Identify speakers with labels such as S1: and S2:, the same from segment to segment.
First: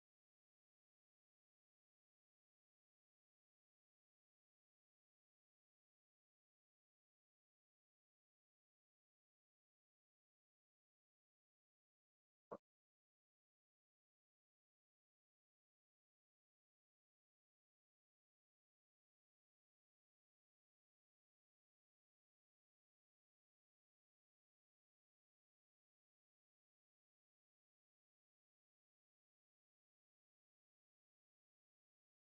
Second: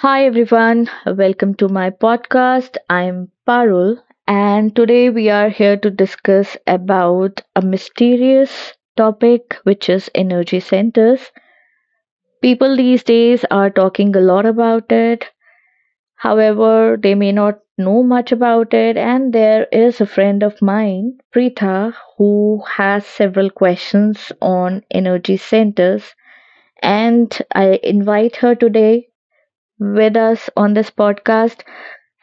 S1: Hi everyone, welcome to my podcast. I'm Parul and today we are here to discuss about a mysterious topic which is energy centers. People these days are talking a lot about it. However, they may not know much about it and there is a friend of mine, Preetha, who has several questions on energy centers and I invite her today with us on this podcast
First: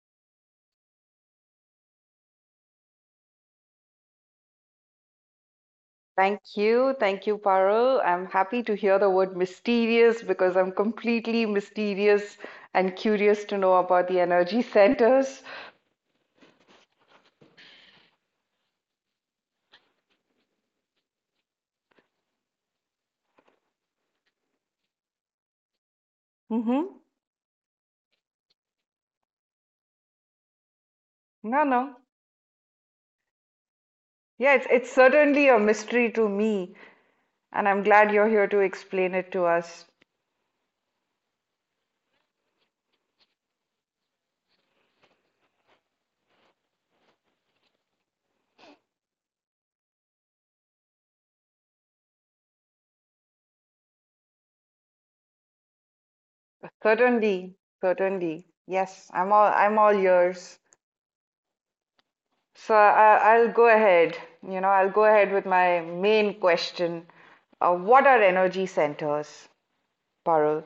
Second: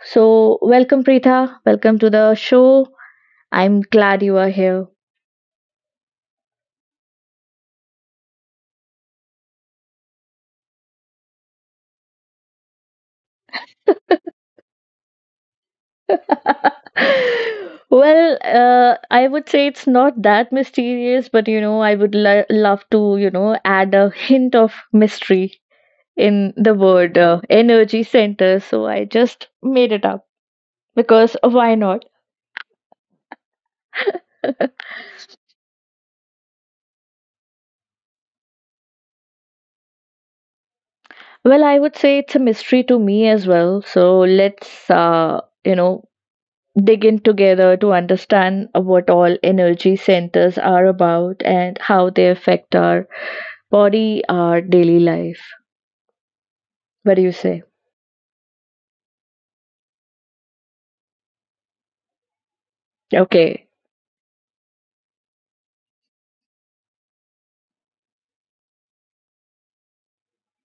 S1: so, welcome, Preetha. Welcome to the show. I'm glad you are here.
S2: Thank you. Thank you, Parul. I'm happy to hear the word mysterious because I'm completely mysterious and curious to know about the energy centers.
S1: Well, I would say it's not that mysterious, but you know, I would love to, add a hint of mystery in the
S2: Hmm.
S1: word energy center. So I just made it up because
S2: No,
S1: why
S2: no.
S1: not?
S2: Yeah, it's it's certainly a mystery to me, and I'm glad you're here to explain it to us.
S1: Well, I would say it's a mystery to me as well. So let's, dig in together to understand what all energy centers are about and how they affect our body, our daily life. What do you
S2: Certainly,
S1: say?
S2: certainly. Yes, I'm all yours. So I'll go
S1: Okay.
S2: ahead. I'll go ahead with my main question. What are energy centers, Parul?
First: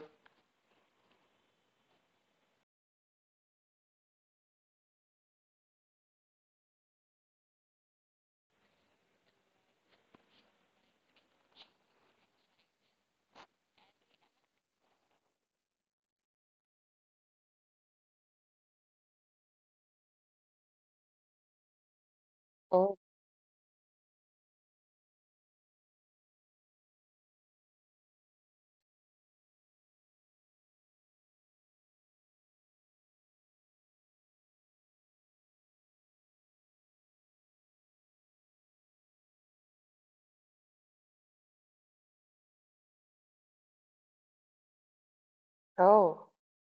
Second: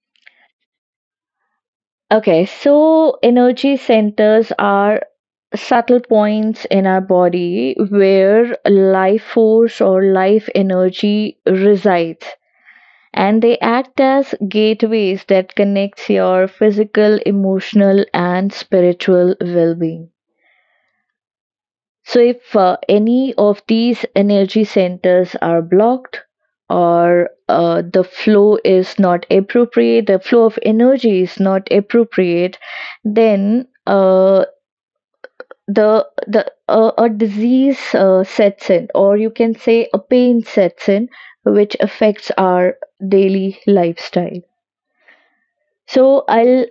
S1: Okay. So, energy centers are subtle points in our body where life force or life energy resides and they act as gateways that connects your physical emotional and spiritual well-being. So if
S2: Oh,
S1: any of these energy centers are blocked or the flow is not appropriate, the flow of energy is not appropriate, then the a disease sets in, or you can say a pain sets in, which affects our daily lifestyle. So
S2: oh.
S1: I'll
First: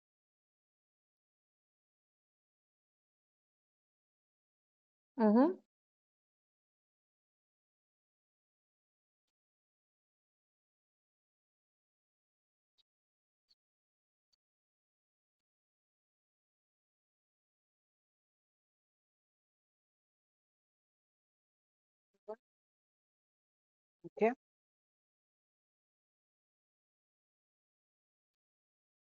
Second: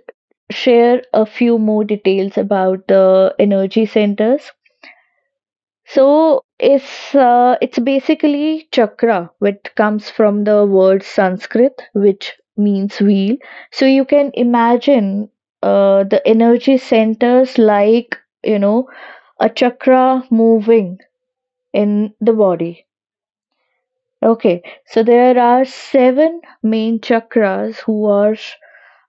S1: share a few more details about the energy centers.
S2: Mm-hmm.
S1: So it's basically chakra, which comes from the word Sanskrit, which means wheel. So you can imagine the energy centers like you know a chakra moving in the body.
S2: Okay.
S1: Okay, so there are seven main chakras who are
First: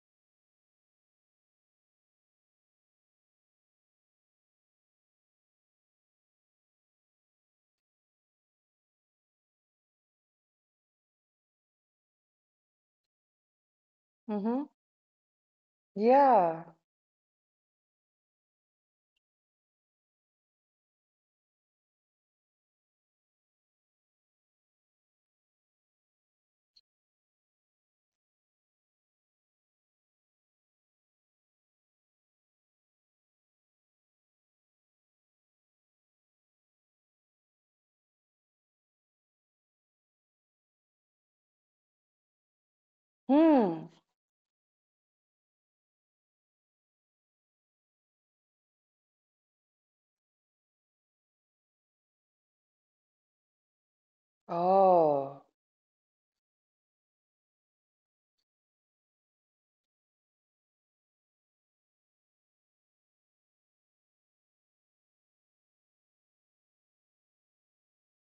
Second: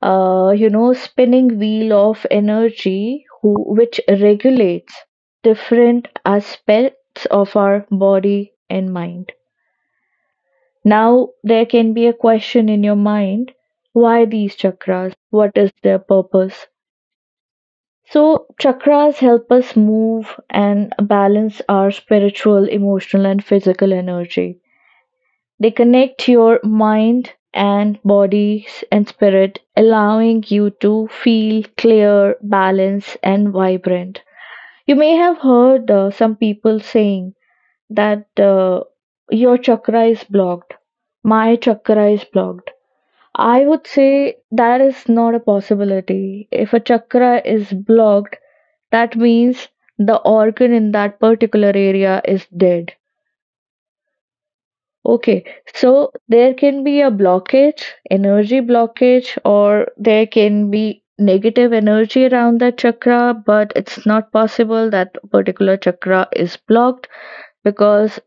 S1: spinning wheel of energy which regulates different aspects of our body and mind. Now, there can be a question in your mind, why these
S2: Mm-hmm.
S1: chakras? What is their purpose?
S2: Yeah.
S1: So, chakras help us move and balance our spiritual, emotional, and physical energy. They connect your mind and body and spirit, allowing you to feel clear, balanced, and vibrant. You may have heard some people saying that your chakra is blocked, my chakra is blocked. I would
S2: Hmm.
S1: say that is not a possibility. If a chakra is blocked, that means the organ in that particular area is dead. Okay,
S2: Oh.
S1: so there can be a blockage, energy blockage, or there can be negative energy around that chakra, but it's not possible that particular chakra is blocked because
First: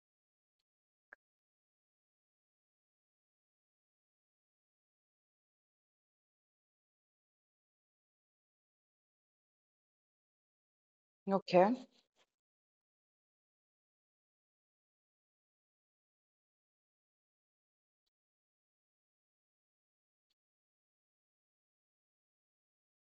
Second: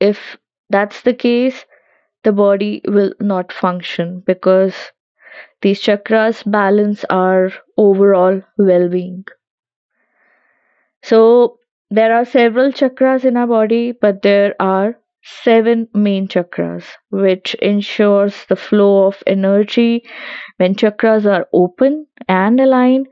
S1: if that's the case, the body will not function because these chakras balance our overall well being. So
S2: Okay.
S1: there are several chakras in our body, but there are seven main chakras, which ensures the flow of energy. When chakras are open and aligned,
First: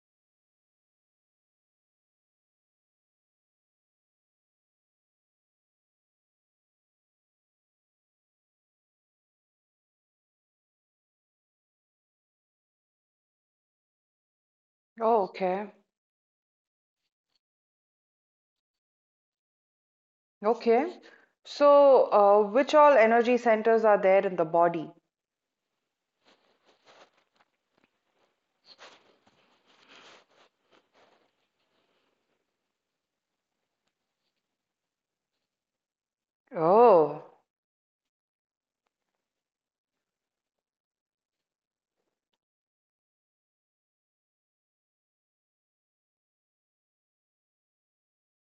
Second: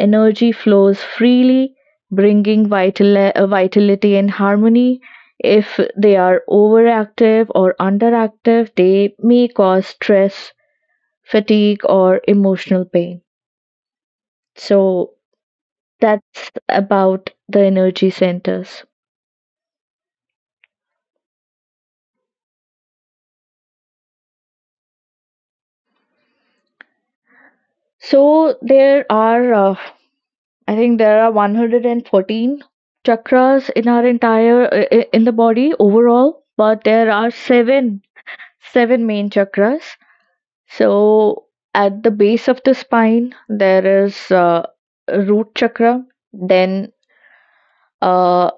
S1: energy flows freely, bringing vitality and harmony. If they are overactive or underactive, they may cause stress, fatigue, or emotional pain. So
S2: Oh, okay.
S1: that's about the energy centers.
S2: Okay. So, which all energy centers are there in the body?
S1: So there are, I think there are 114 chakras in our entire in the body overall, but there
S2: Oh.
S1: are seven seven main chakras. So at the base of the spine there is a root chakra. Then uh,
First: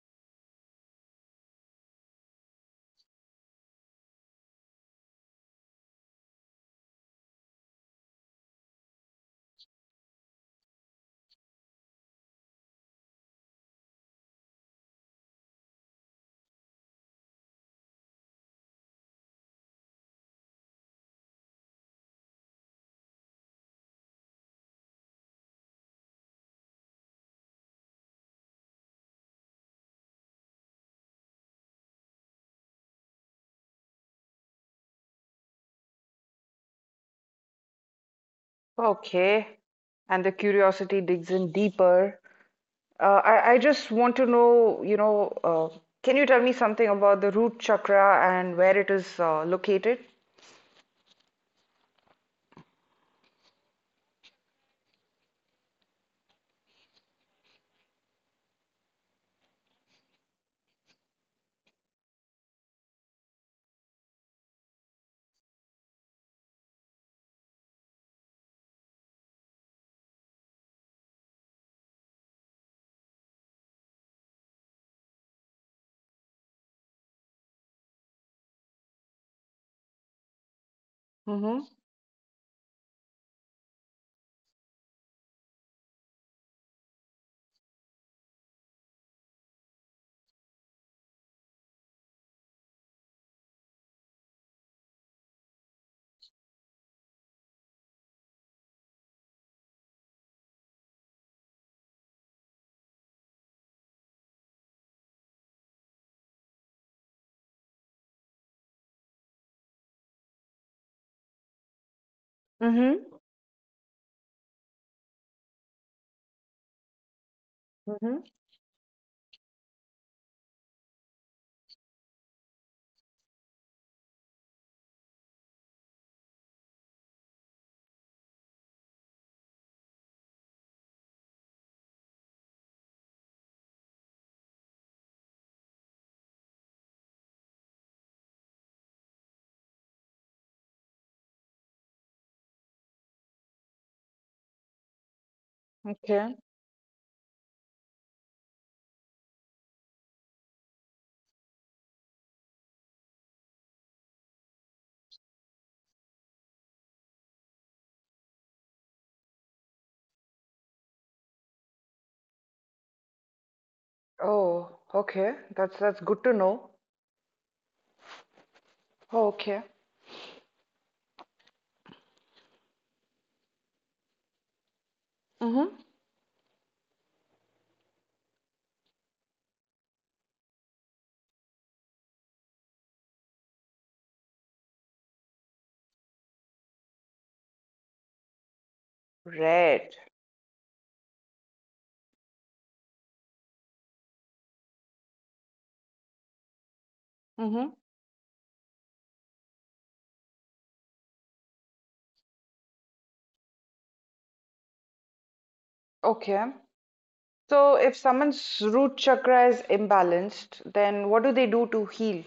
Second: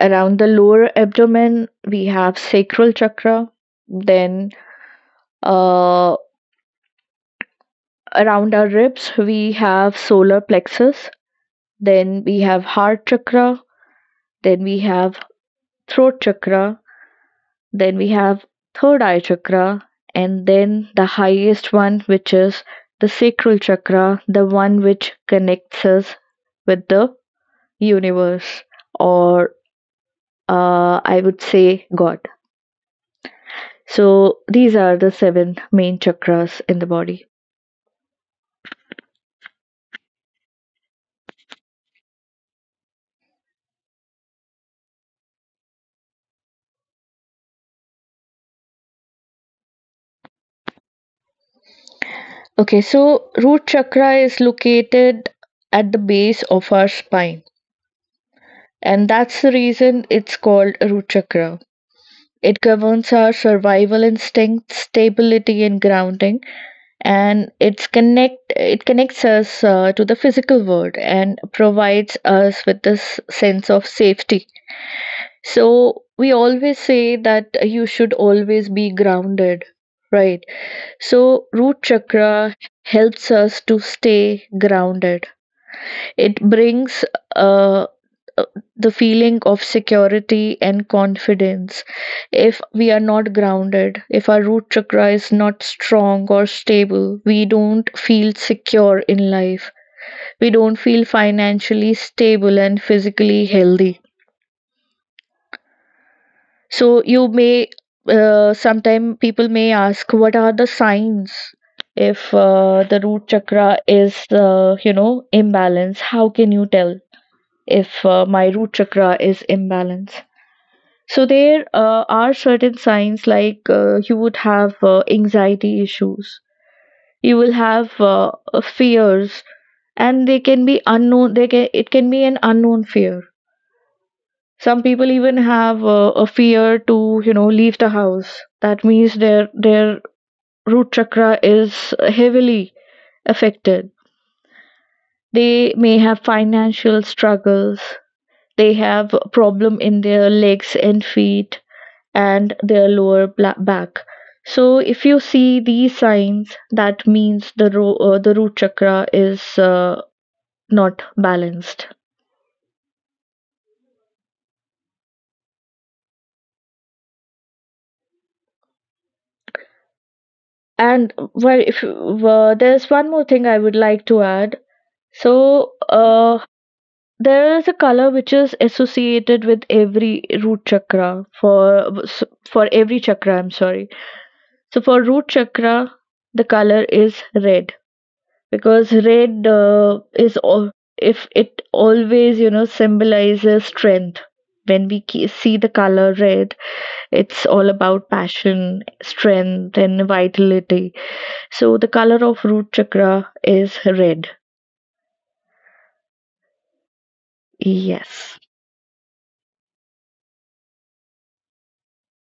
S1: around the lower abdomen we have sacral chakra. Then uh, around our ribs we have solar plexus. Then we have heart chakra, then we have throat chakra, then we have third eye chakra, and then the highest one, which is the sacral chakra, the one which connects us with the universe, or I would say God. So these are the seven main chakras in the body.
S2: Okay. And the curiosity digs in deeper. I just want to know, can you tell me something about the root chakra and where it is located?
S1: Okay, so root chakra is located at the base of our spine, and that's the reason it's called root chakra. It governs our survival instincts, stability and grounding, and it connects us to the physical world and provides us with this sense of safety. So we always say that you should always be grounded, right? So
S2: Mm-hmm.
S1: root chakra helps us to stay grounded. It brings uh, uh, the feeling of security and confidence. If we are not grounded, if our root chakra is not strong or stable, we don't feel secure in life, we don't feel financially stable and physically healthy. So you may, sometime people may ask, what are the signs if the
S2: Mm-hmm.
S1: root chakra is imbalance, how can you tell if
S2: Mm-hmm.
S1: my root chakra is imbalance? So there are certain signs, like you would have anxiety issues, you will have fears, and they can be unknown. They can It can be an unknown fear. Some people even have a fear to, you know, leave the house. That means their root chakra is heavily affected. They may have
S2: Okay.
S1: financial struggles. They have a problem in their legs and feet and their lower back. So if you see these signs, that means the root chakra is not balanced.
S2: Oh, okay. That's good to know. Oh, okay.
S1: And well, if there's one more thing I would like to add.
S2: Mm-hmm.
S1: So there is a color which is associated with every root chakra for every chakra. I'm sorry. So for root chakra, the color is red, because red
S2: Red.
S1: is all if it always, you know, symbolizes strength. When we see the color red, it's
S2: Mm-hmm.
S1: all about passion, strength and vitality. So the color of root chakra is red.
S2: Okay. So if
S1: Yes,
S2: someone's root chakra is imbalanced, then what do they do to heal?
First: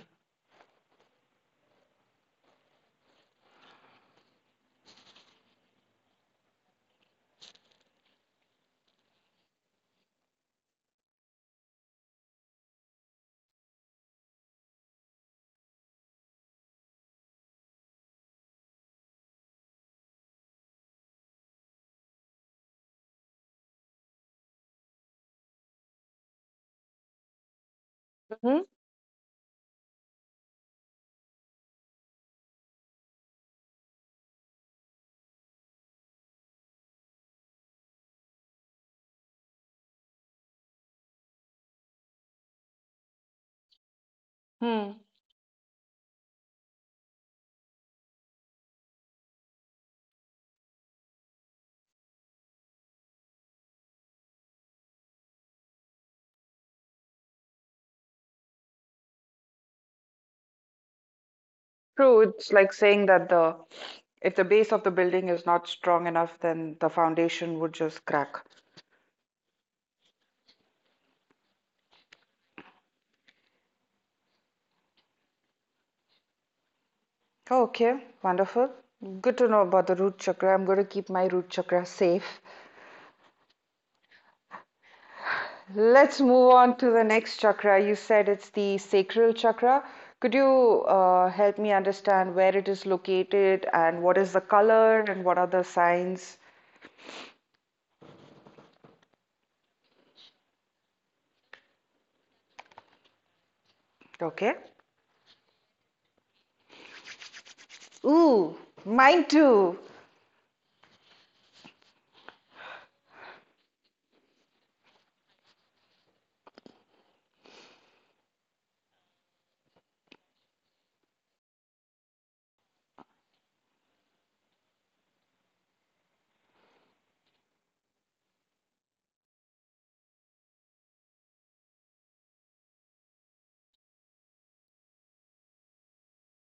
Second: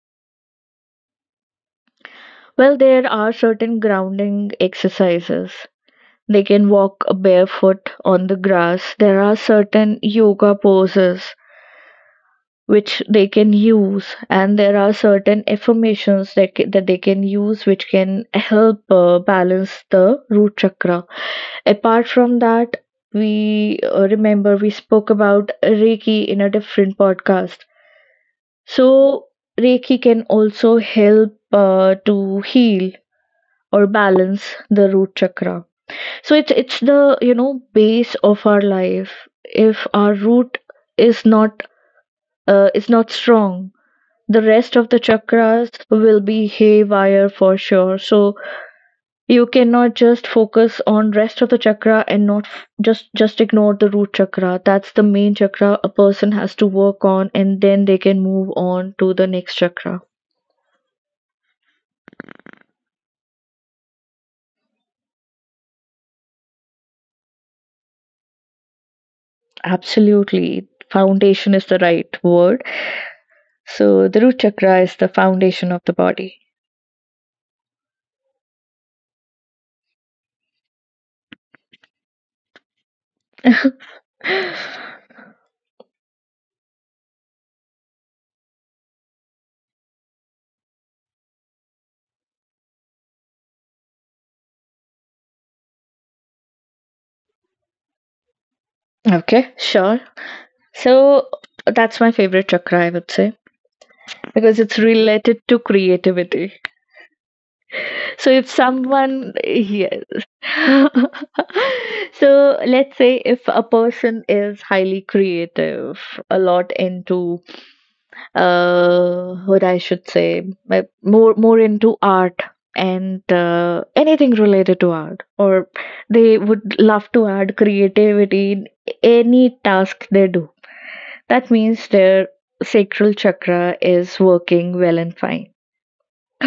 S1: well there are certain grounding exercises. They can walk barefoot on the grass, there are certain yoga poses which they can use, and there are certain affirmations that they can use which can help balance the root chakra. Apart from that, we, remember we spoke about reiki in a different podcast.
S2: Mm-hmm.
S1: So reiki can also help to heal or balance the root chakra. So it's the, you know, base of our life. If our root is not is not strong, the rest of the
S2: Hmm.
S1: chakras will be haywire for sure. So you cannot just focus on rest of the chakra and not just ignore the root chakra. That's the main chakra a person has to work on and then they can move on to the next chakra.
S2: True, it's like saying that the if the base of the building is not strong enough, then the foundation would just crack.
S1: Absolutely, foundation is the right word. So the root chakra is the foundation of the body.
S2: Okay, wonderful. Good to know about the root chakra. I'm going to keep my root chakra safe. Let's move on to the next chakra. You said it's the sacral chakra. Could you help me understand where it is located and what is the color and what are the signs?
S1: Okay, sure. So that's my favorite chakra, I would say,
S2: Okay.
S1: because it's related to creativity. So if
S2: Ooh, mine
S1: someone,
S2: too.
S1: yes. So let's say if a person is highly creative, a lot into, what I should say, more more into art and anything related to art, or they would love to add creativity in any task they do. That means their sacral chakra is working well and fine.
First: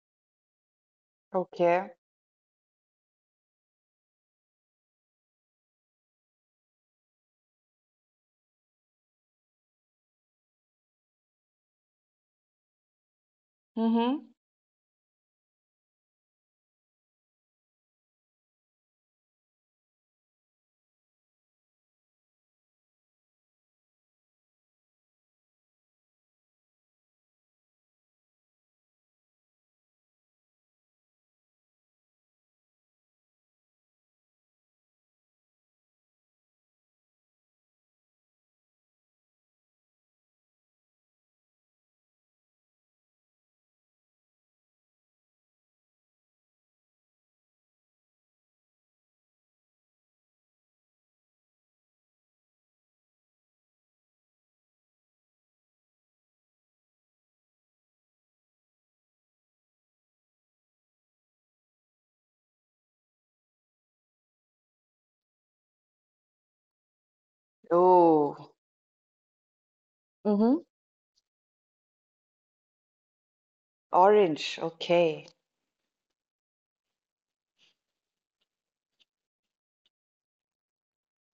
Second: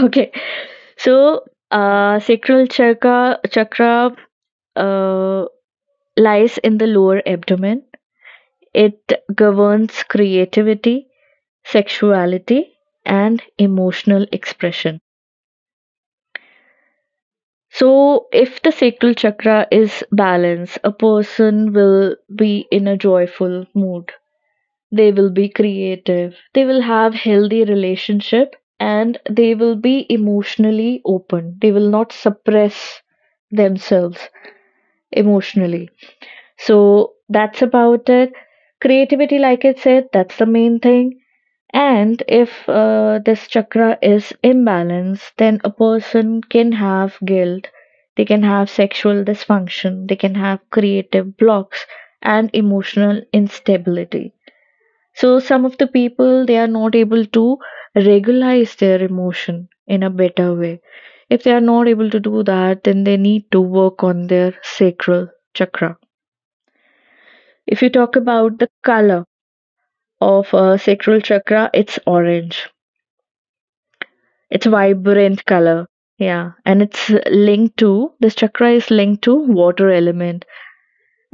S1: Okay. So,
S2: Okay.
S1: sacral chakra chakra uh, lies in the lower abdomen. It governs creativity, sexuality, and
S2: Mm-hmm.
S1: emotional expression. So, if the sacral chakra is balanced, a person will be in a joyful mood. They will be creative. They will have healthy relationship and they will be emotionally open. They will not suppress themselves emotionally. So that's about it. Creativity, like I said, that's the main thing. And if this chakra is imbalanced, then a person can have guilt, they can have sexual dysfunction, they can have creative blocks, and emotional instability. So, some of the people they are not able to regulate their emotion in a better way. If they are not able to do that, then they need to work on their sacral chakra. If you talk
S2: Oh.
S1: about the color of
S2: Mm-hmm.
S1: sacral chakra, it's orange.
S2: Orange.
S1: It's
S2: Okay.
S1: vibrant color. Yeah, and it's linked to, this chakra is linked to water element.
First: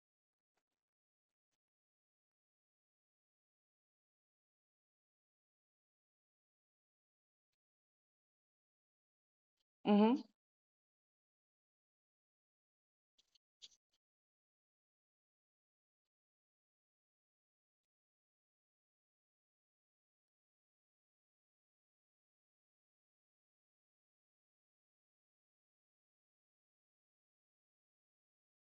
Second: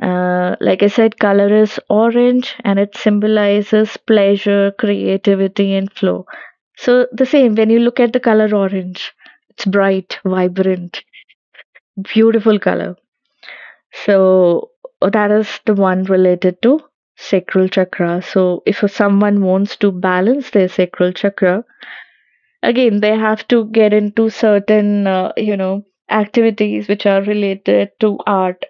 S1: Like I said, color is orange, and it symbolizes pleasure, creativity, and flow. So the same, when you look at the color orange, it's bright,
S2: Mm-hmm.
S1: vibrant, beautiful color. So that is the one related to sacral chakra. So if someone wants to balance their sacral chakra, again they have to get into certain activities which are related to art.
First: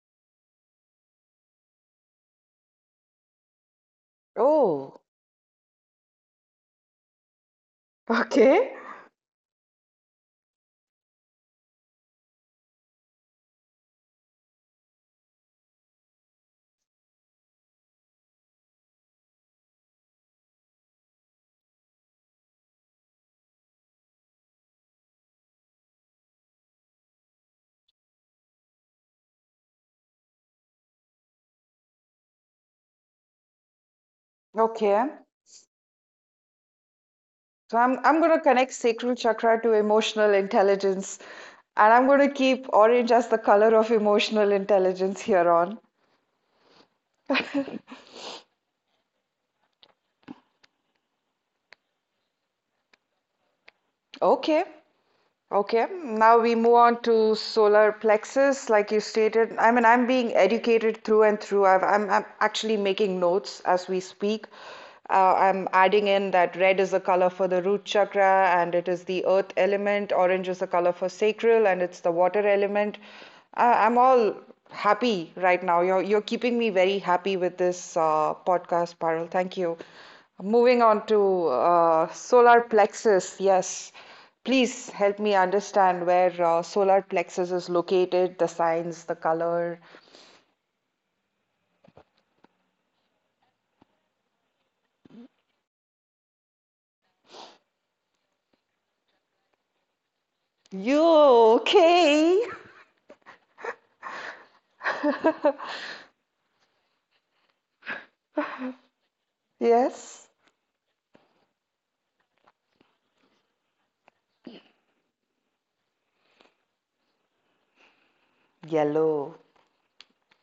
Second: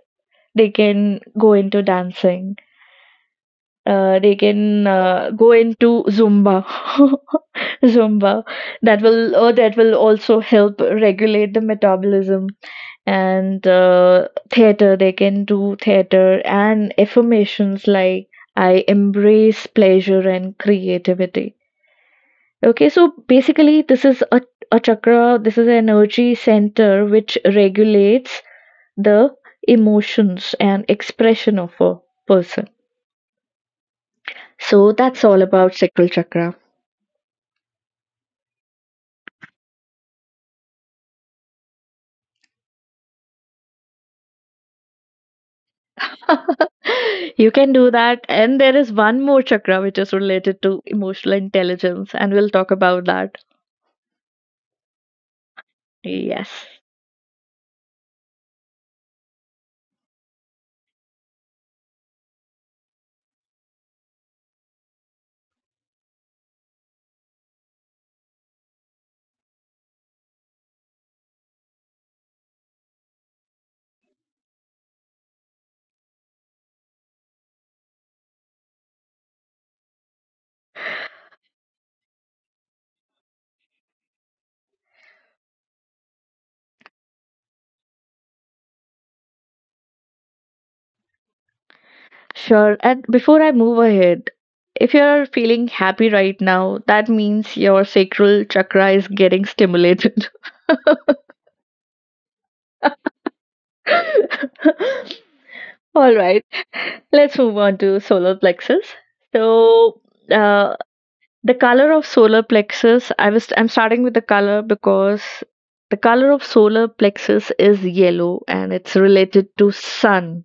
S1: They can go into dancing, they can
S2: Oh,
S1: go into zumba. Zumba,
S2: okay.
S1: that will, that will also help regulate the metabolism and, theater they can do theater, and affirmations like, I embrace pleasure and creativity. Okay, so basically this is a chakra, this is an energy center which regulates the emotions and expression of a person. So
S2: Okay.
S1: that's all about sacral chakra.
S2: So I'm going to connect sacral chakra to emotional intelligence, and I'm going to keep orange as the color of emotional intelligence here on.
S1: You can do that. And there is one more chakra which is related to emotional intelligence, and we'll talk about that.
S2: Okay. Okay, now
S1: Yes,
S2: we move on to solar plexus. Like you stated, I mean, I'm being educated through and through. I'm actually making notes as we speak. I'm adding in that red is the color for the root chakra and it is the earth element, orange is the color for sacral and it's the water element. I'm all happy right now. You're keeping me very happy with this podcast, Parul. Thank you. Moving on to solar plexus, yes. Please help me understand where solar plexus is located, the signs, the color.
S1: sure. And before I move ahead, if you're feeling happy right now, that means your sacral chakra is getting stimulated.
S2: You okay?
S1: All right, let's move on to solar plexus. So,
S2: Yes.
S1: uh, The color of solar plexus, I'm starting with the color because the color of solar plexus is yellow and it's
S2: Yellow.
S1: related to sun.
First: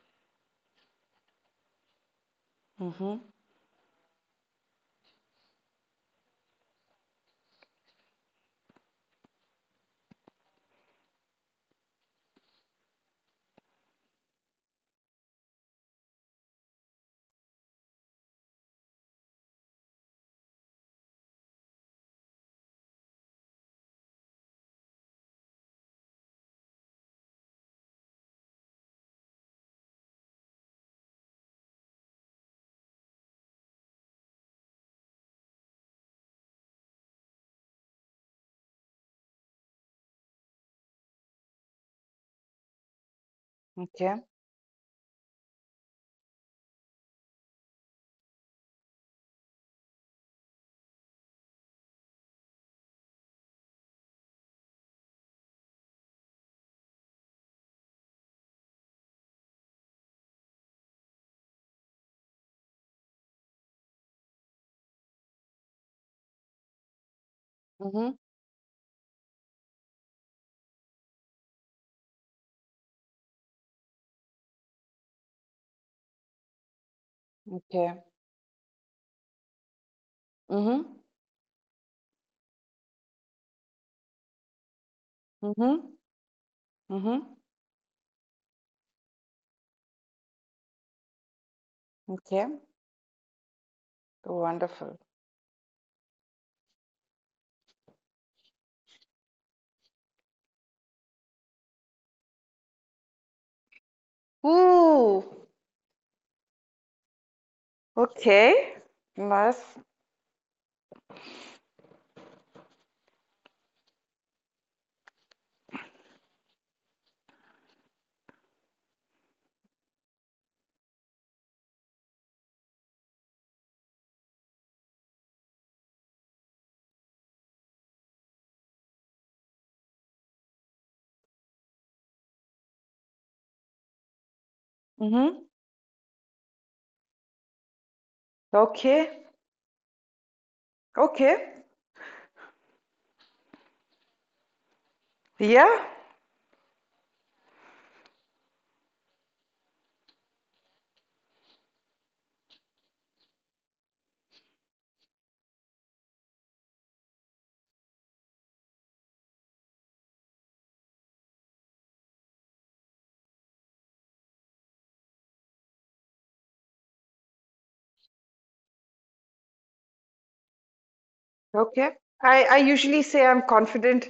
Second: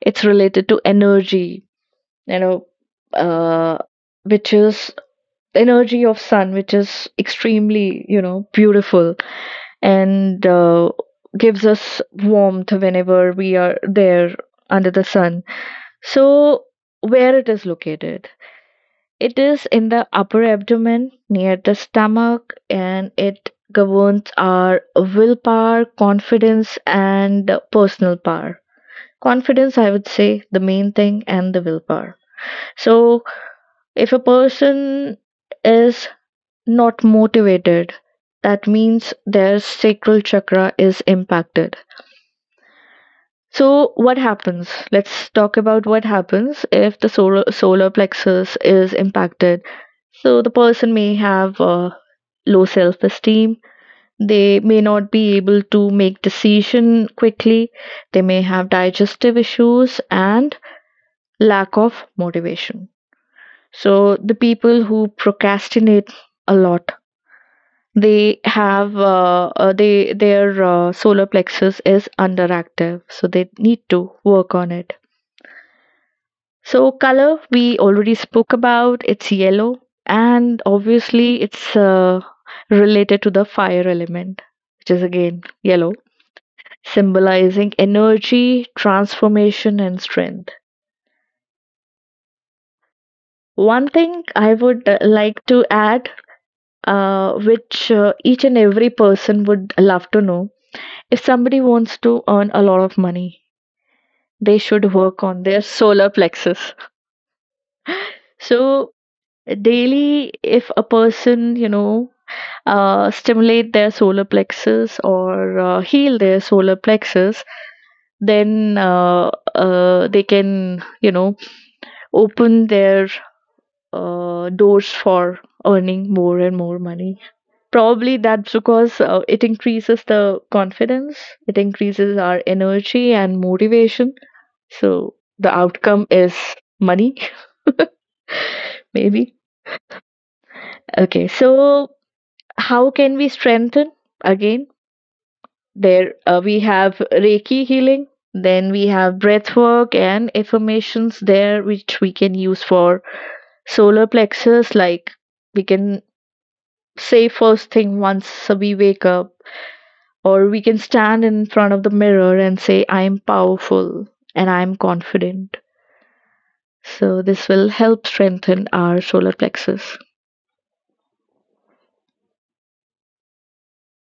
S1: It's related to energy, you know,
S2: Mm-hmm.
S1: uh, which is energy of sun, which is extremely beautiful and gives us warmth whenever we are there under the sun. So where it is located, it is in the upper abdomen, near the stomach, and it governs our willpower, confidence, and personal power. Confidence, I would say, the main thing, and the willpower. So, if a person is not motivated, that means their sacral chakra is impacted. So, what
S2: Okay.
S1: happens? Let's talk about what happens if the solar plexus is impacted. So, the person may have low self-esteem, they may not be able to make decision quickly, they may have digestive issues and lack of motivation. So the people who procrastinate a lot,
S2: Mm-hmm.
S1: they have they their solar plexus is underactive, so they need to work on it. So color, we
S2: Okay.
S1: already spoke about, it's yellow, and
S2: Mm-hmm.
S1: obviously it's related to the fire element, which is again
S2: Mm-hmm.
S1: yellow,
S2: Mm-hmm.
S1: symbolizing energy, transformation, and strength.
S2: Okay.
S1: One thing I would
S2: Wonderful.
S1: like to add, which each and every person would love to know, if somebody wants to earn a lot of money, they should work
S2: Ooh.
S1: on their solar plexus.
S2: Okay.
S1: So,
S2: Nice.
S1: daily, if a person, stimulate their solar plexus or heal their solar plexus, then they can, you know, open their doors for earning more and more money. Probably that's because it increases the confidence, it increases our energy and motivation. So
S2: Mm-hmm.
S1: the outcome is money,
S2: Okay.
S1: maybe. Okay,
S2: Okay.
S1: so how can we strengthen again?
S2: Yeah.
S1: There, we have Reiki healing, then we have breath work and affirmations there, which we can use for solar plexus. Like we can say first thing once we wake up, or we can stand in front of the mirror and say, I am powerful and I am confident. So this will help strengthen our solar plexus.
S2: Okay. I usually say I'm confident.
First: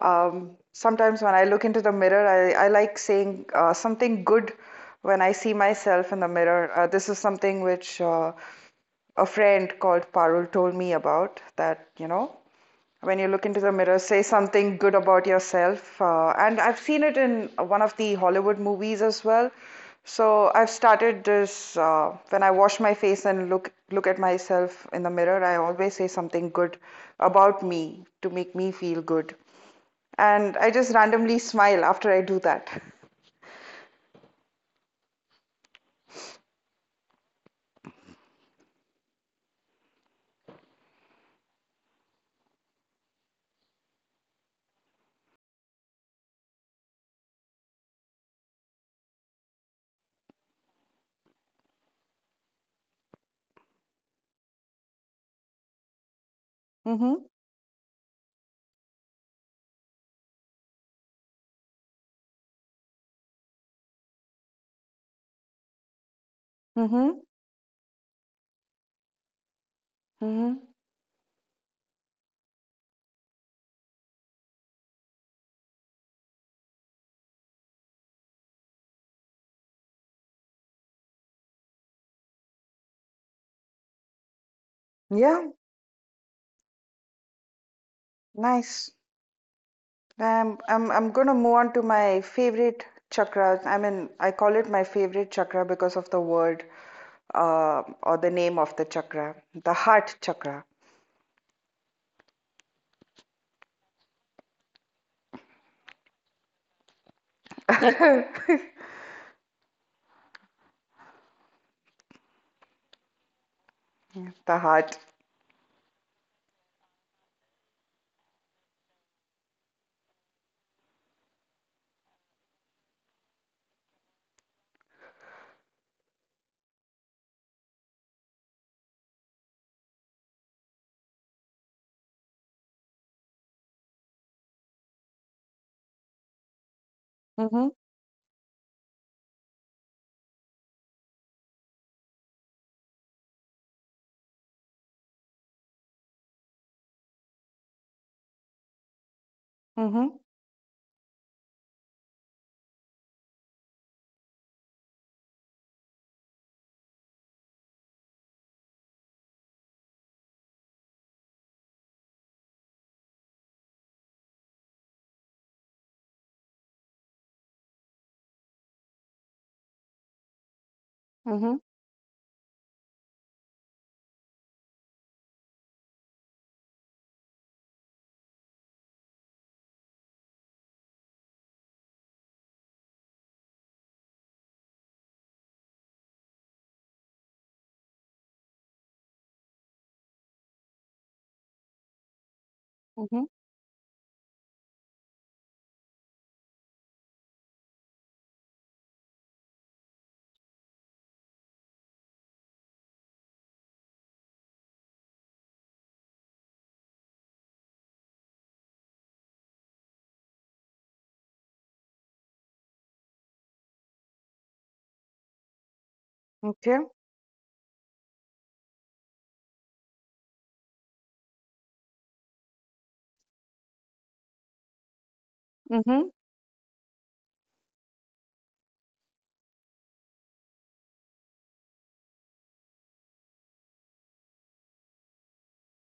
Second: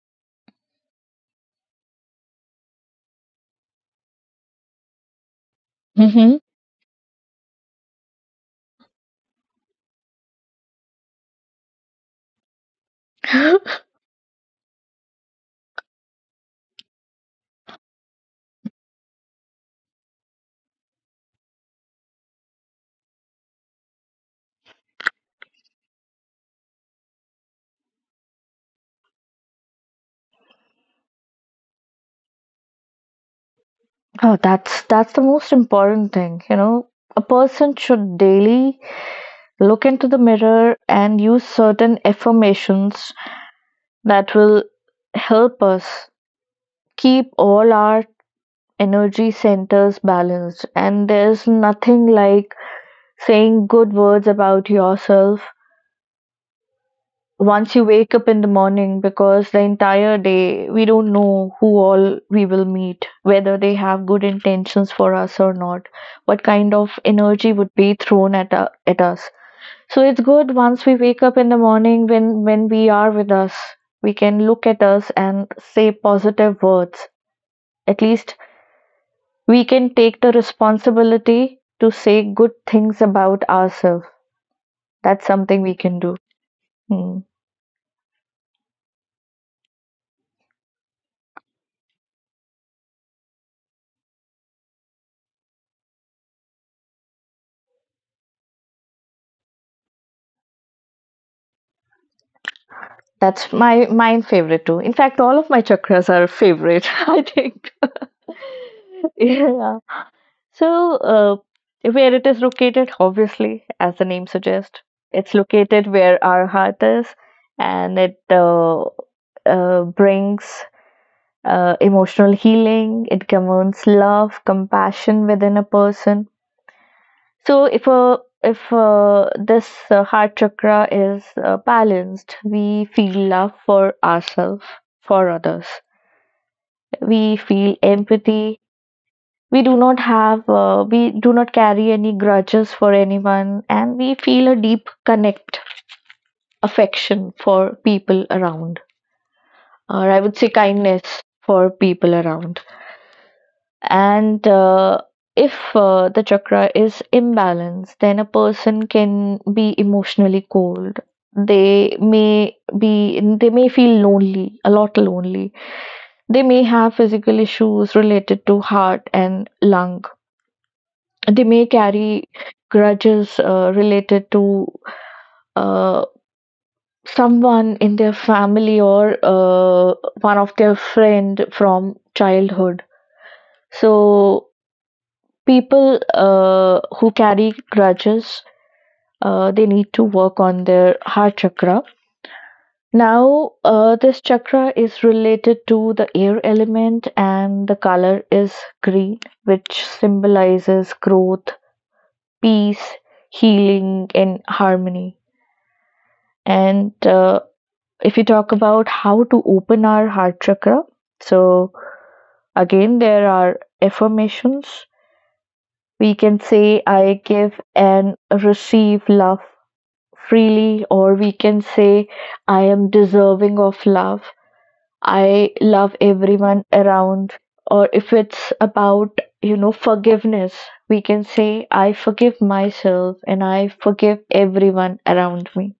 S2: Sometimes when I look into the mirror, I like saying something good when I see myself in the
S1: Hmm.
S2: mirror. This is something which a friend called Parul told me about. When you look into the mirror, say something good about yourself. And I've seen it in one of the Hollywood movies as well. So I've started this when I wash my face and look at myself in the mirror, I always say something good about me to make me feel good. And I just randomly smile after I do that.
S1: Oh, that's the most important thing. You know, a person should daily look into the mirror and use certain affirmations that will help us keep all our energy centers balanced. And there's nothing like saying good words about yourself
S2: Mm-hmm.
S1: once you wake up in the morning, because the entire day we don't know who all we will meet, whether they have good intentions for us or not, what kind of
S2: Mm-hmm.
S1: energy would be thrown at, at us. So it's good,
S2: Mm-hmm.
S1: once we wake up in the morning, when we are with us, we can look at us and say positive words. At least we can take the responsibility to say good things about ourselves. That's
S2: Yeah,
S1: something we can do. Hmm.
S2: nice. I'm gonna move on to my favorite chakra. I mean, I call it my favorite chakra because of the word or the name of the chakra, the heart chakra.
S1: That's my mine favorite too. In fact, all of my chakras are favorite. I think. Yeah. So, where it is located, obviously, as the name
S2: The
S1: suggests,
S2: heart.
S1: it's located where our heart is, and it brings emotional healing. It commands love, compassion within a person. So, if this heart chakra is balanced, we feel love for ourselves, for others. We
S2: Mm-hmm.
S1: feel empathy, we do not have we do not carry any grudges for anyone, and we feel a deep connect, affection for people around, or
S2: Mm-hmm.
S1: I would say kindness for people around. And if the chakra is imbalanced, then a person can be emotionally cold, they may be, they may feel lonely, a lot lonely, they may have physical issues related to heart and lung, they
S2: Mm-hmm.
S1: may carry grudges related to uh, someone in their family or one of their friend from childhood. So people who carry grudges, they need to work on their heart chakra.
S2: Mm-hmm.
S1: Now, this chakra is related to the air element, and the color is green, which symbolizes growth, peace, healing and harmony. And if you talk about how to open our heart chakra, so again, there are affirmations. We can
S2: Okay.
S1: say, I give and receive love freely, or we can say, I am deserving of love. I love
S2: Mm-hmm.
S1: everyone around. Or if it's about, you know, forgiveness, we can say, I forgive myself and I forgive everyone around me.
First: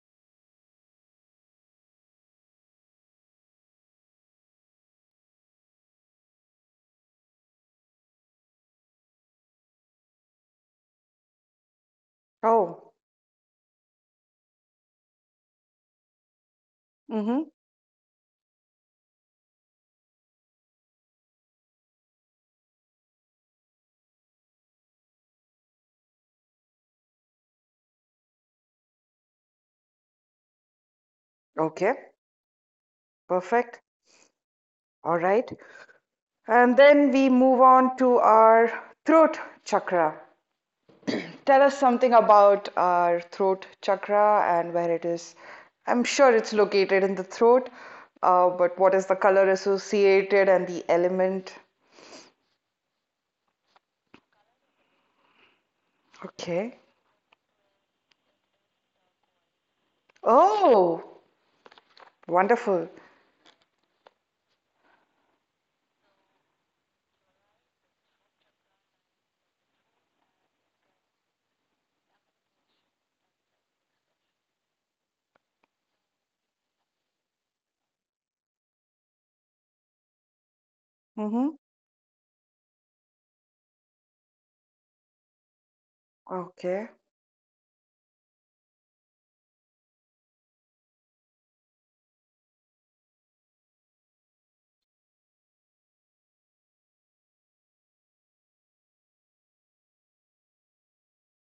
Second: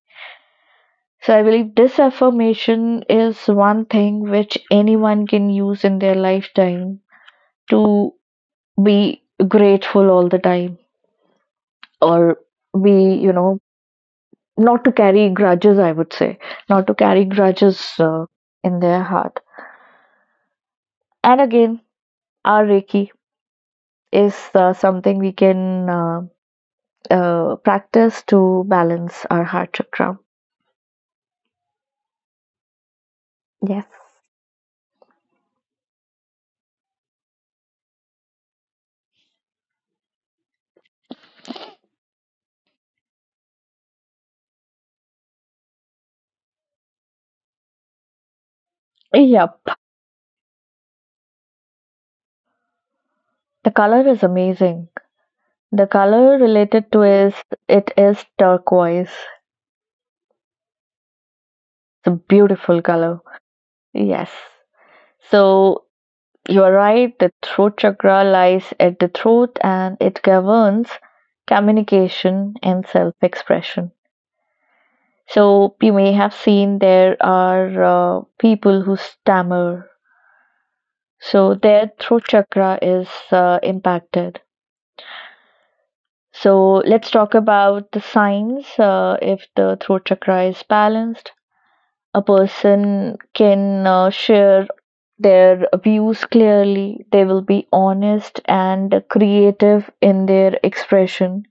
S1: So I believe this affirmation is one thing which anyone can use in their lifetime to be grateful all the time, or be,
S2: Oh.
S1: you know, not to carry grudges, I would say, not to carry
S2: Mm-hmm.
S1: grudges in their heart. And again, our Reiki is something we can practice to balance our heart chakra.
S2: Okay. Perfect.
S1: Yes.
S2: All right. And then we move on to our throat chakra. Tell us something about our throat chakra and where it is. I'm sure it's located in the throat, but what is the color
S1: Yep.
S2: associated and the element?
S1: The color is amazing. The color
S2: Okay.
S1: related to is, it is turquoise. It's
S2: Oh,
S1: a beautiful
S2: wonderful.
S1: color. Yes. So you are right. The throat chakra lies at the throat and it governs communication and self expression. So you may have seen there are people who stammer. So
S2: Mm-hmm.
S1: their throat chakra is impacted. So
S2: Okay.
S1: let's talk about the signs if the throat chakra is balanced. A person can share their views clearly, they will be honest and creative in their expression,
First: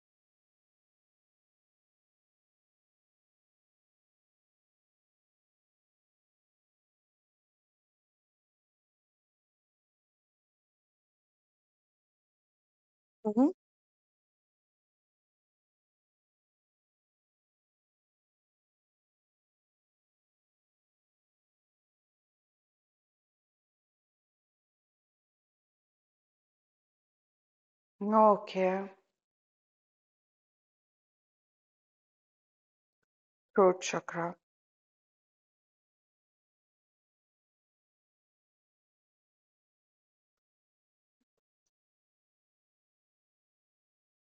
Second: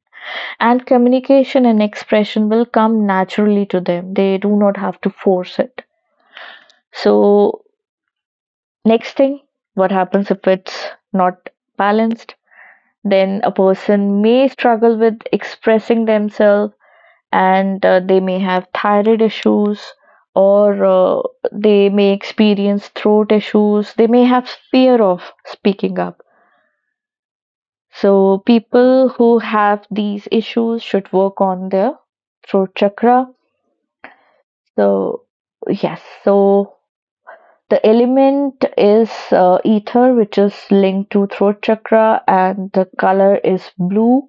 S1: and communication and expression will come naturally to them, they do not have to force it. So next thing, what happens if it's not balanced? Then
S2: Mm-hmm.
S1: a person may struggle with expressing themselves, and they may have thyroid issues, or they may experience throat issues, they may have fear of speaking up. So
S2: Okay.
S1: people who have these issues should work on their throat chakra.
S2: Throat chakra.
S1: So yes, so the element is ether, which is linked to throat chakra, and the color is blue,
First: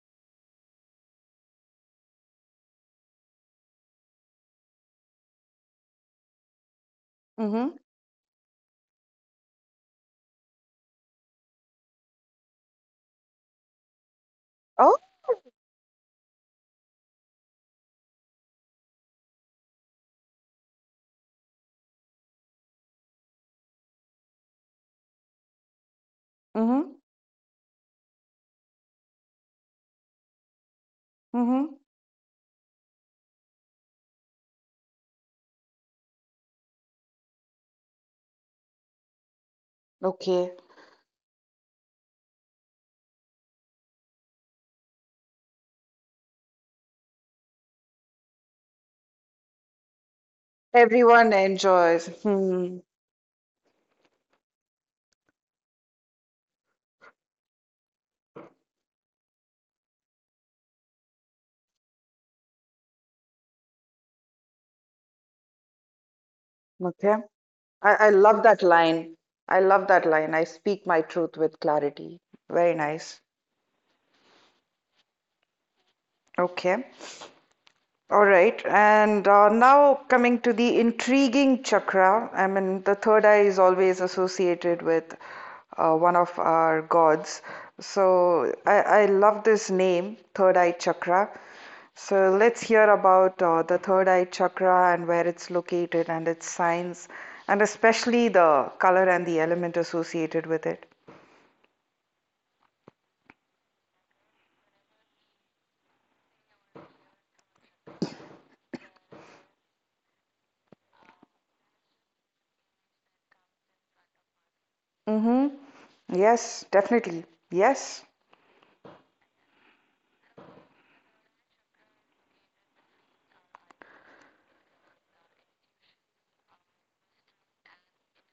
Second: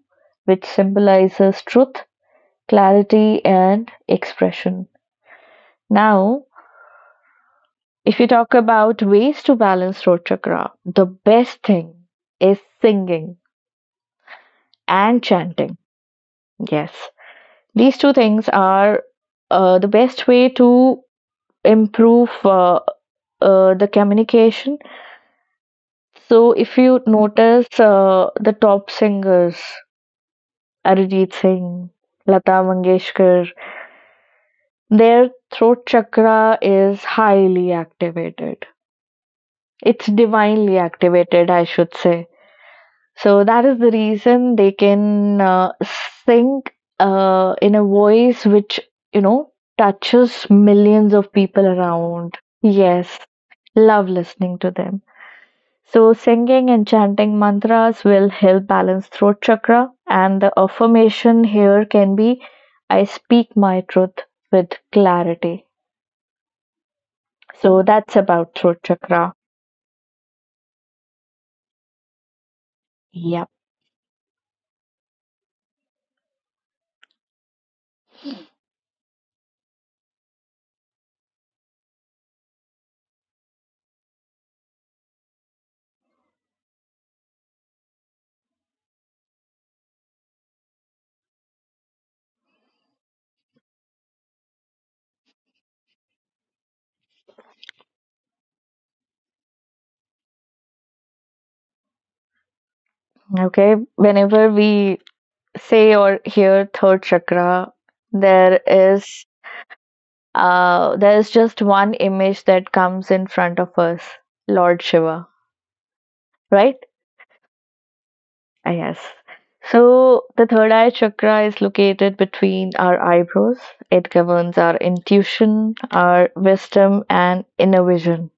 S1: which symbolizes truth, clarity and expression. Now,
S2: Mm-hmm.
S1: if you talk about ways to balance throat chakra, the best thing is singing
S2: Oh.
S1: and chanting. Yes, these two things are the best way to improve the communication. So, if
S2: Mm-hmm.
S1: you notice the top singers, Arijit
S2: Mm-hmm.
S1: Singh, Lata Mangeshkar, their throat chakra is highly activated. It's
S2: Okay.
S1: divinely activated, I should say. So that is the reason they can sing in a voice which, you know, touches millions of
S2: Everyone
S1: people
S2: enjoys.
S1: around.
S2: Hmm.
S1: Yes, love listening to them. So singing and chanting mantras will help balance throat chakra, and the affirmation here can be, I speak my truth with clarity.
S2: Okay.
S1: So
S2: I
S1: that's
S2: love
S1: about
S2: that
S1: throat
S2: line.
S1: chakra.
S2: I love that line. I speak my truth with clarity. Very nice.
S1: Yep.
S2: Okay. All right, and now coming to the intriguing chakra. I mean, the third eye is always associated with one of our gods. So I love this name, third eye chakra. So let's hear about the third eye chakra and where it's located and its signs, and especially the color and the element associated with it.
S1: Okay. Whenever we say or hear third chakra, there is there is just one image that comes in front of us, Lord Shiva,
S2: Mm-hmm. Yes,
S1: right?
S2: definitely. Yes.
S1: Ah, yes. So the third eye chakra is located between our eyebrows. It governs our intuition, our wisdom, and inner vision.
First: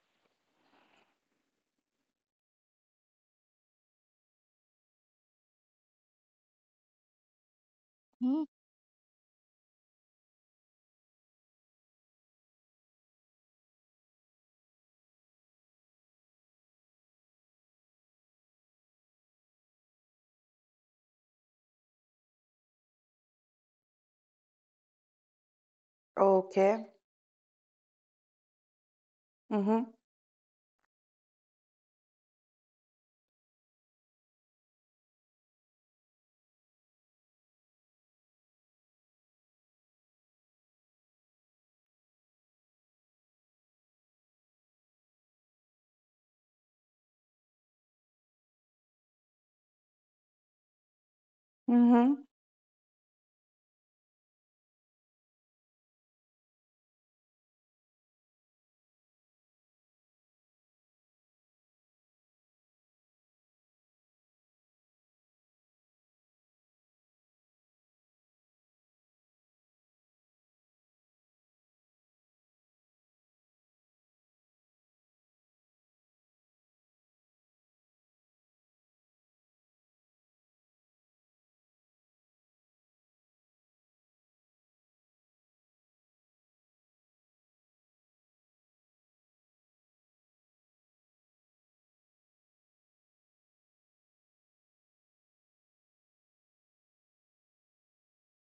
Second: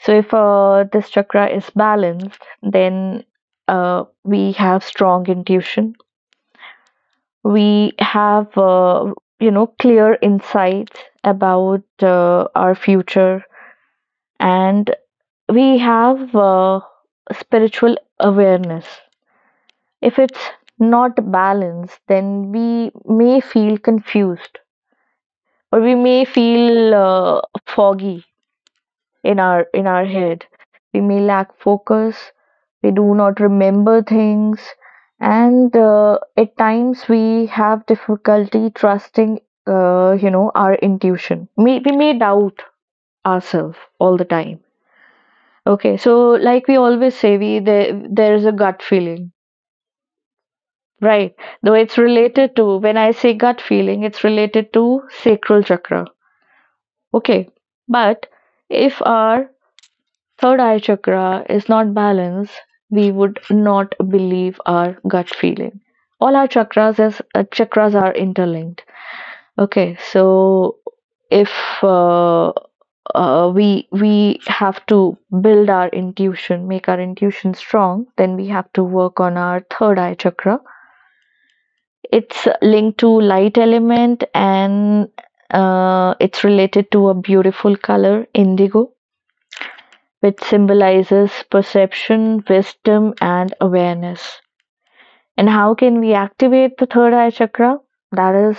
S1: So if this chakra is balanced, then we have strong intuition, we
S2: Mhm.
S1: have, you know, clear insights about our future, and we have spiritual awareness. If it's not balanced, then we may feel confused, or we may
S2: Okay.
S1: feel foggy in our
S2: Mm-hmm.
S1: head, we may lack focus, we do not remember things, and at times we have difficulty trusting, you know, our intuition. We may doubt ourselves all the time. Okay, so like we always say, we there, is a gut feeling, right? Though it's
S2: Mm-hmm.
S1: related to, when I say gut feeling, it's related to sacral chakra. Okay, but if our third eye chakra is not balanced, we would not believe our gut feeling. All our chakras as chakras are interlinked. Okay, so if uh, we have to build our intuition, make our intuition strong, then we have to work on our third eye chakra. It's linked to light element, and it's related to a beautiful color, indigo, which symbolizes perception, wisdom, and awareness. And how can we activate the third eye chakra? That is,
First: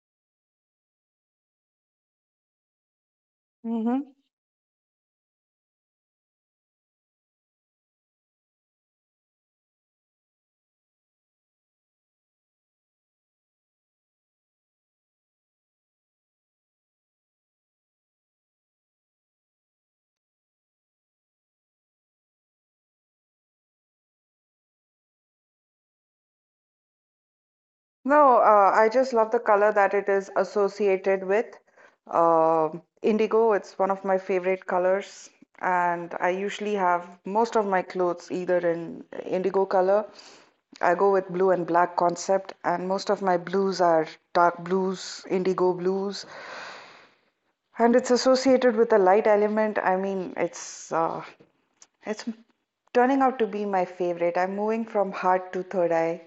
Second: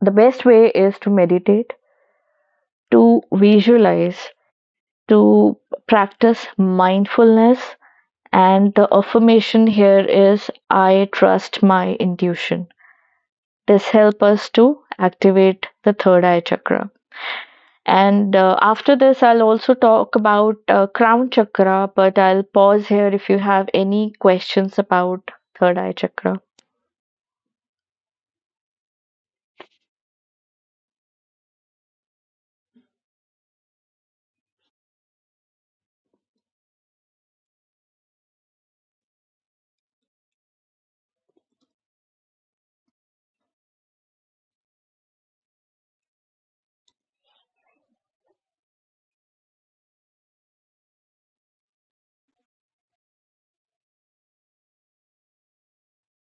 S1: the best way is to meditate, to
S2: Mm-hmm.
S1: visualize, to practice mindfulness. And the affirmation here is, I trust my intuition. This helps us to activate the third eye chakra. And after this, I'll also talk about crown chakra, but I'll pause here if you have any questions about third eye chakra.
S2: No, I just love the color that it is associated with. Indigo, it's one of my favorite colors, and I usually have most of my clothes either in indigo color. I go with blue and black concept, and most of my blues are dark blues, indigo blues, and it's associated with a light element. I mean, it's turning out to be my favorite. I'm moving from heart to third eye.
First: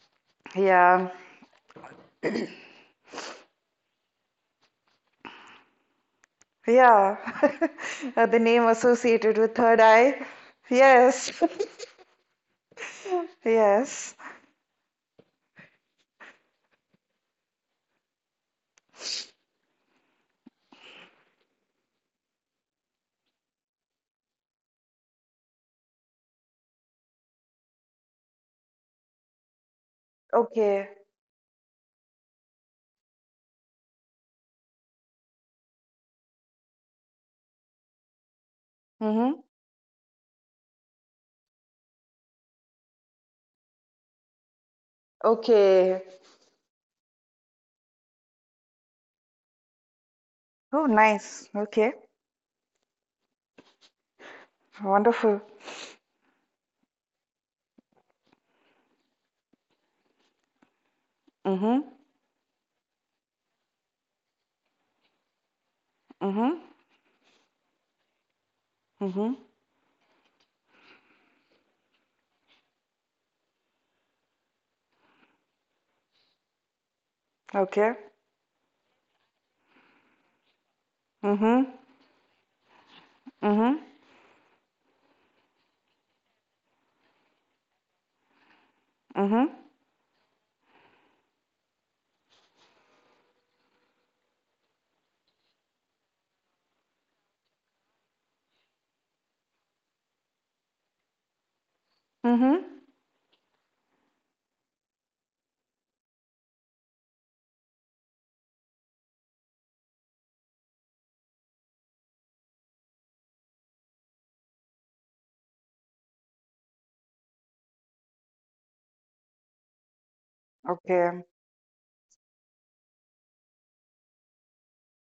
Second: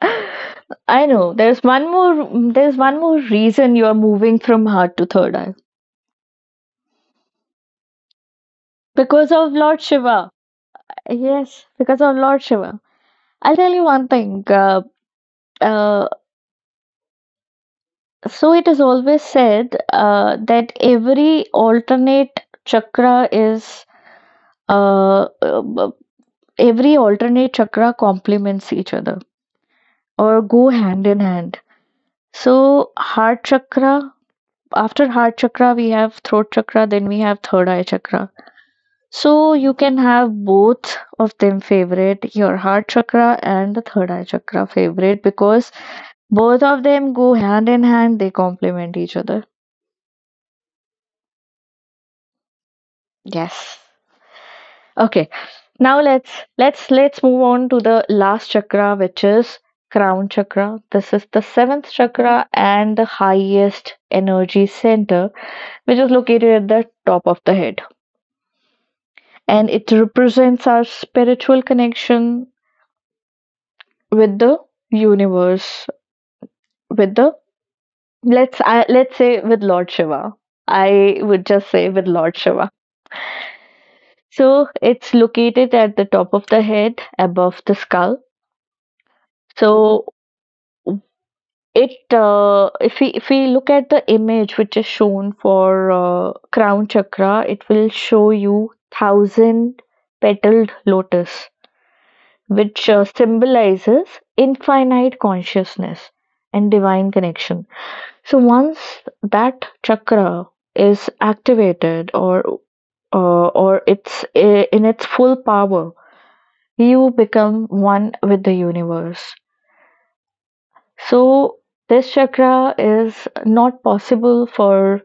S1: I
S2: Yeah.
S1: know, there's one more reason you are moving from heart to third eye,
S2: Yeah, the name
S1: because
S2: associated
S1: of
S2: with third
S1: Lord
S2: eye.
S1: Shiva.
S2: Yes,
S1: Yes, because of Lord Shiva. I'll tell you one
S2: yes.
S1: thing. Uh, so it is always said that every alternate chakra is uh, uh, b- every alternate chakra complements each other, or go
S2: Okay.
S1: hand in hand. So, heart chakra, after heart chakra, we have throat chakra, then we have third eye chakra.
S2: Mm-hmm.
S1: So, you can have both of them favorite, your heart chakra and the third eye chakra favorite, because
S2: Okay.
S1: both of them go hand in hand, they complement each other.
S2: Oh, nice. Okay.
S1: Yes. Okay.
S2: Wonderful.
S1: Now let's move on to the last chakra, which is crown chakra. This is the
S2: Mm-hmm.
S1: seventh chakra and the highest energy center, which is located
S2: Mm-hmm.
S1: at the top of the head.
S2: Mm-hmm.
S1: And it represents our spiritual connection with the universe, with the,
S2: Okay.
S1: let's say, with Lord Shiva. I would just
S2: Mm-hmm.
S1: say with Lord Shiva.
S2: Mm-hmm.
S1: So it's located at the top of the head, above the skull.
S2: Mm-hmm.
S1: So It if we look at the image which is shown for crown chakra, it will show you thousand petaled lotus,
S2: Mm-hmm.
S1: which symbolizes infinite consciousness and divine connection. So once that chakra is activated or in its full power, you become one with the universe.
S2: Okay.
S1: So this chakra is not possible for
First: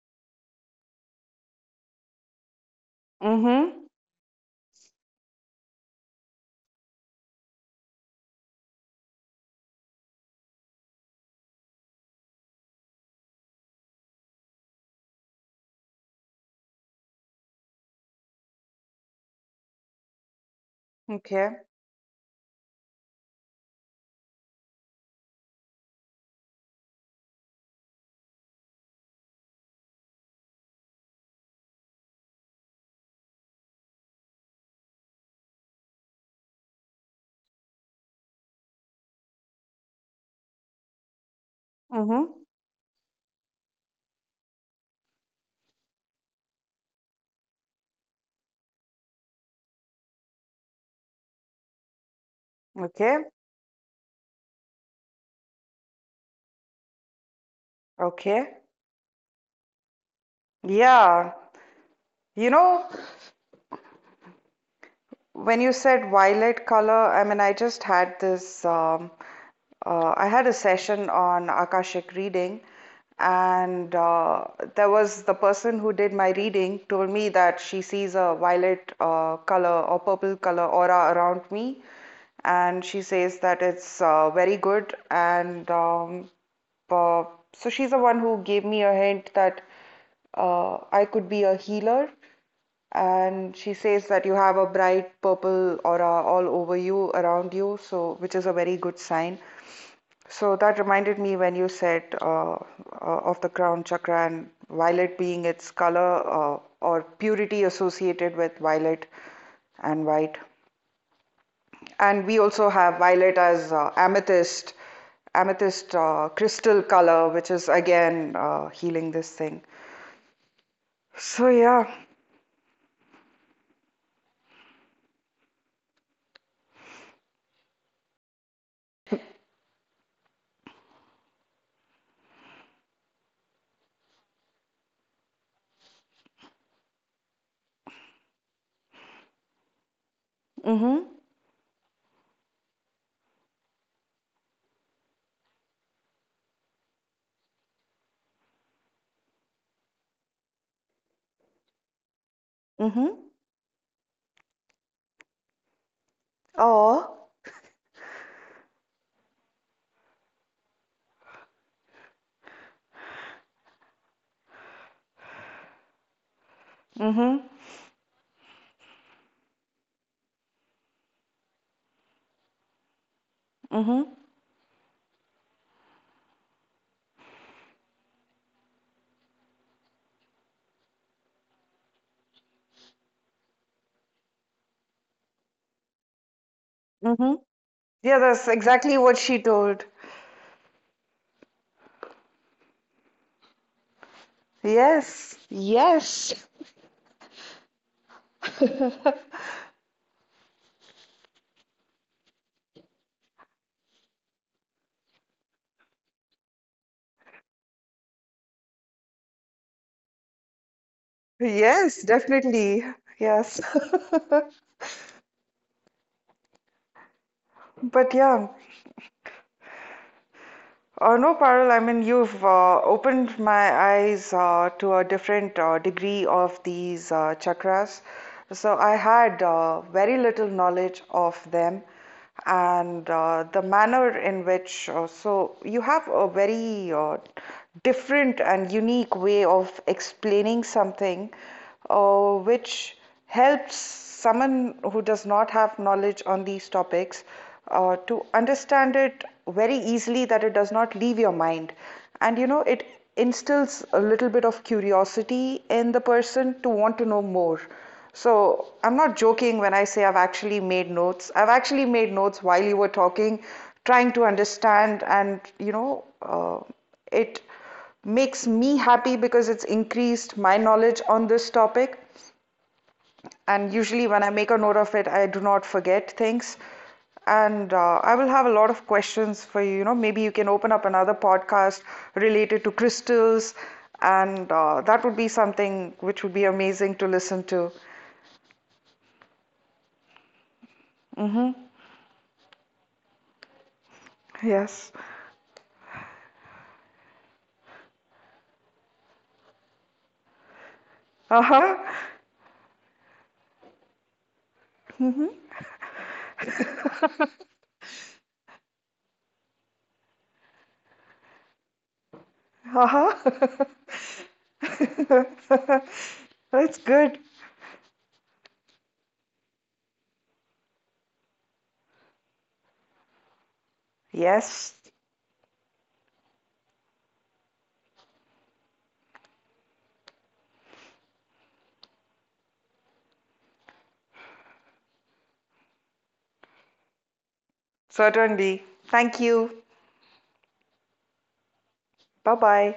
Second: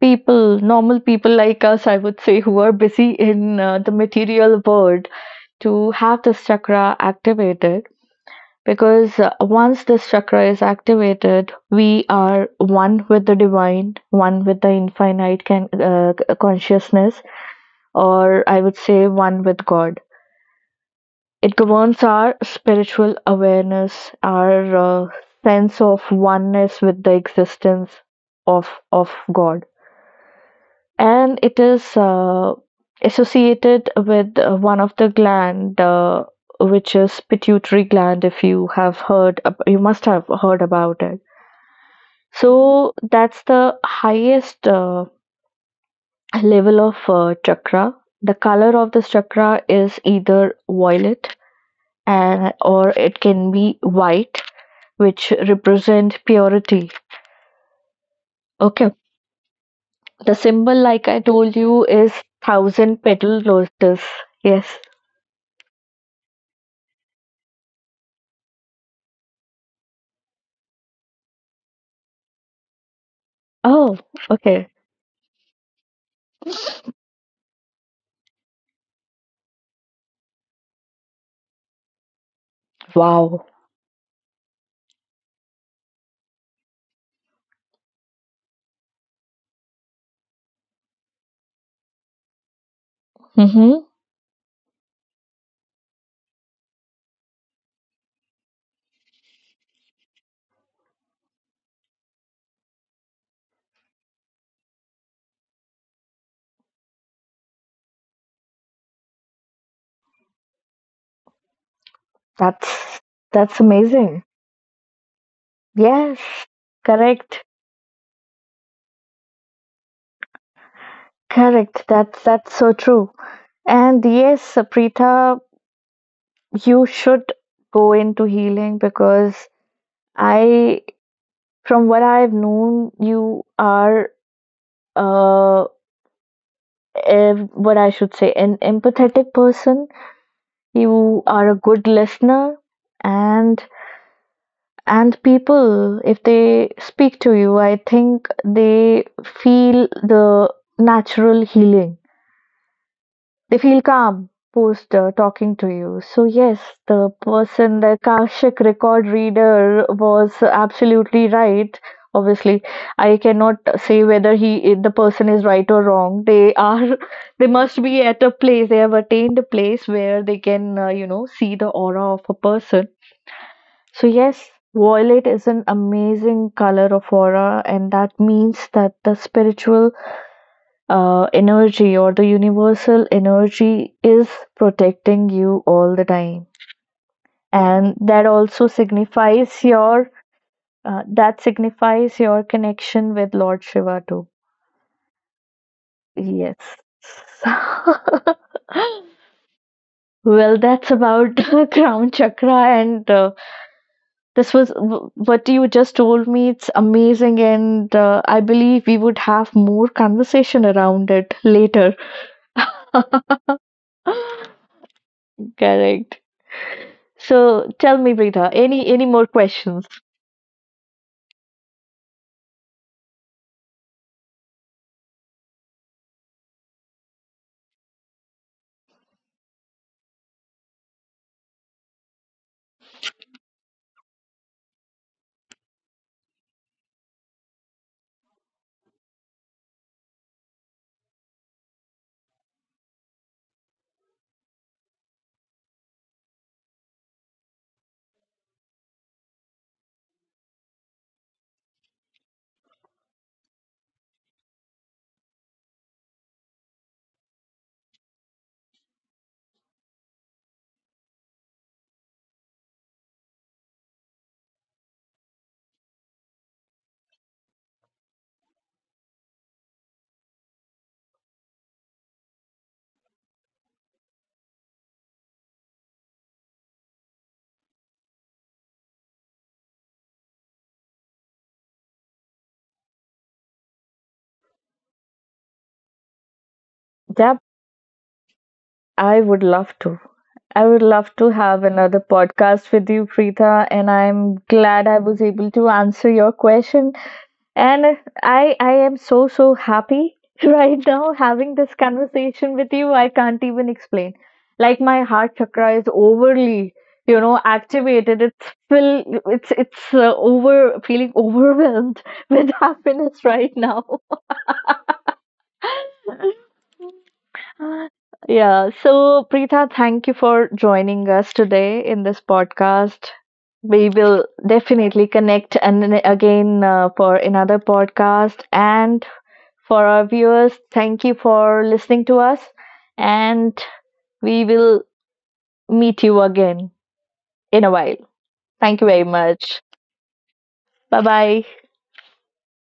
S1: normal people like us, I would say, who are busy in
S2: Mm-hmm.
S1: the material world to have this chakra activated. Because once this chakra is activated, we are one with the divine, one with the infinite consciousness, or I would say one with God. It
S2: Okay.
S1: governs our spiritual awareness, our sense of oneness with the existence of God, and it is associated with one of the gland, which is pituitary gland. If you have you must have heard about it.
S2: Mm-hmm.
S1: So that's the highest level of chakra. The color of this chakra is either violet and or it
S2: Okay.
S1: can be white which represent purity.
S2: Okay.
S1: Okay. The symbol, like I
S2: Yeah.
S1: told you, is
S2: You know,
S1: thousand petal lotus. Yes.
S2: When you said violet color, I mean, I just had this, I had a session on Akashic reading, and
S1: Oh, okay.
S2: there was the person who did my reading told me that she sees a violet color or purple color aura around me, and she says
S1: Wow.
S2: that it's very good. And uh, so she's the one who gave me a hint that I could be a healer and she
S1: Mm-hmm.
S2: says that you have a bright purple aura all over you, around you, so which is a very good sign. So that reminded me when you said of the crown chakra and violet being its color or purity associated with violet and white. And we also have
S1: That's
S2: violet
S1: that's
S2: as
S1: amazing.
S2: amethyst, amethyst
S1: Yes.
S2: crystal color,
S1: Correct.
S2: which is again healing this thing. So
S1: Correct.
S2: yeah.
S1: That's so true. And yes, Saprita, you should go into healing because I, from what I've known, you are uh, what I should say, an empathetic person,
S2: Mm-hmm.
S1: you are a good listener, and and people if they speak to you, I think they feel the natural healing,
S2: Mm-hmm.
S1: they feel calm post talking to you. So yes, the
S2: Oh.
S1: person, the Akashic record reader was absolutely right. Obviously, I cannot say whether he the person is right or wrong. They are
S2: Mm-hmm.
S1: they must be at a place, they have attained a place where they can you know see the aura of a person.
S2: Mm-hmm.
S1: So yes, violet is an amazing color of aura, and that means that the spiritual energy or the universal energy is protecting you all the time,
S2: Mm-hmm.
S1: and
S2: Yeah,
S1: that
S2: that's
S1: also
S2: exactly what she
S1: signifies
S2: told.
S1: your that signifies your connection with Lord Shiva too.
S2: Yes. Yes.
S1: Yes. Well, that's about crown chakra, and this was what you just told me, it's amazing, and I believe we would have more conversation around it later.
S2: Yes, definitely. Yes.
S1: Correct. So tell me,
S2: But yeah.
S1: Preeta, any more questions?
S2: No, Parul, I mean, you've opened my eyes to a different degree of these chakras. So I had very little knowledge of them and the manner in which, so you have a very different and unique way of explaining something which helps someone who does not have knowledge on these topics to understand it very easily, that it does not leave your mind and you know it, instills a little bit of curiosity in the person to want to know more. So I'm not joking when I say I've actually made notes. I've actually made notes while you were talking, trying to understand. And you know It makes me happy because it's increased my knowledge on this topic. And usually, when I make a note of it, I do not forget things. And I will have a lot of questions for you. You know, maybe you can open up another podcast related to crystals, and that would be something which would be amazing to listen
S1: Yep,
S2: to.
S1: I would love to. I would love to
S2: Hmm.
S1: have another podcast with you, Preetha, and I'm glad
S2: Yes.
S1: I was able to answer your question. And I am so happy right now
S2: Uh
S1: having
S2: huh.
S1: this conversation with you. I can't even explain. Like my heart chakra is overly, you know, activated. It's fill. It's over, feeling overwhelmed with
S2: Uh
S1: happiness right now.
S2: huh. That's good.
S1: Yeah. So, Preetha, thank you for joining us today in this podcast. We will
S2: Yes,
S1: definitely connect and then again for another podcast. And for our viewers, thank you for listening to us. And we will meet you again in a while.
S2: certainly.
S1: Thank you very
S2: Thank you.
S1: much. Bye bye.
S2: Bye-bye.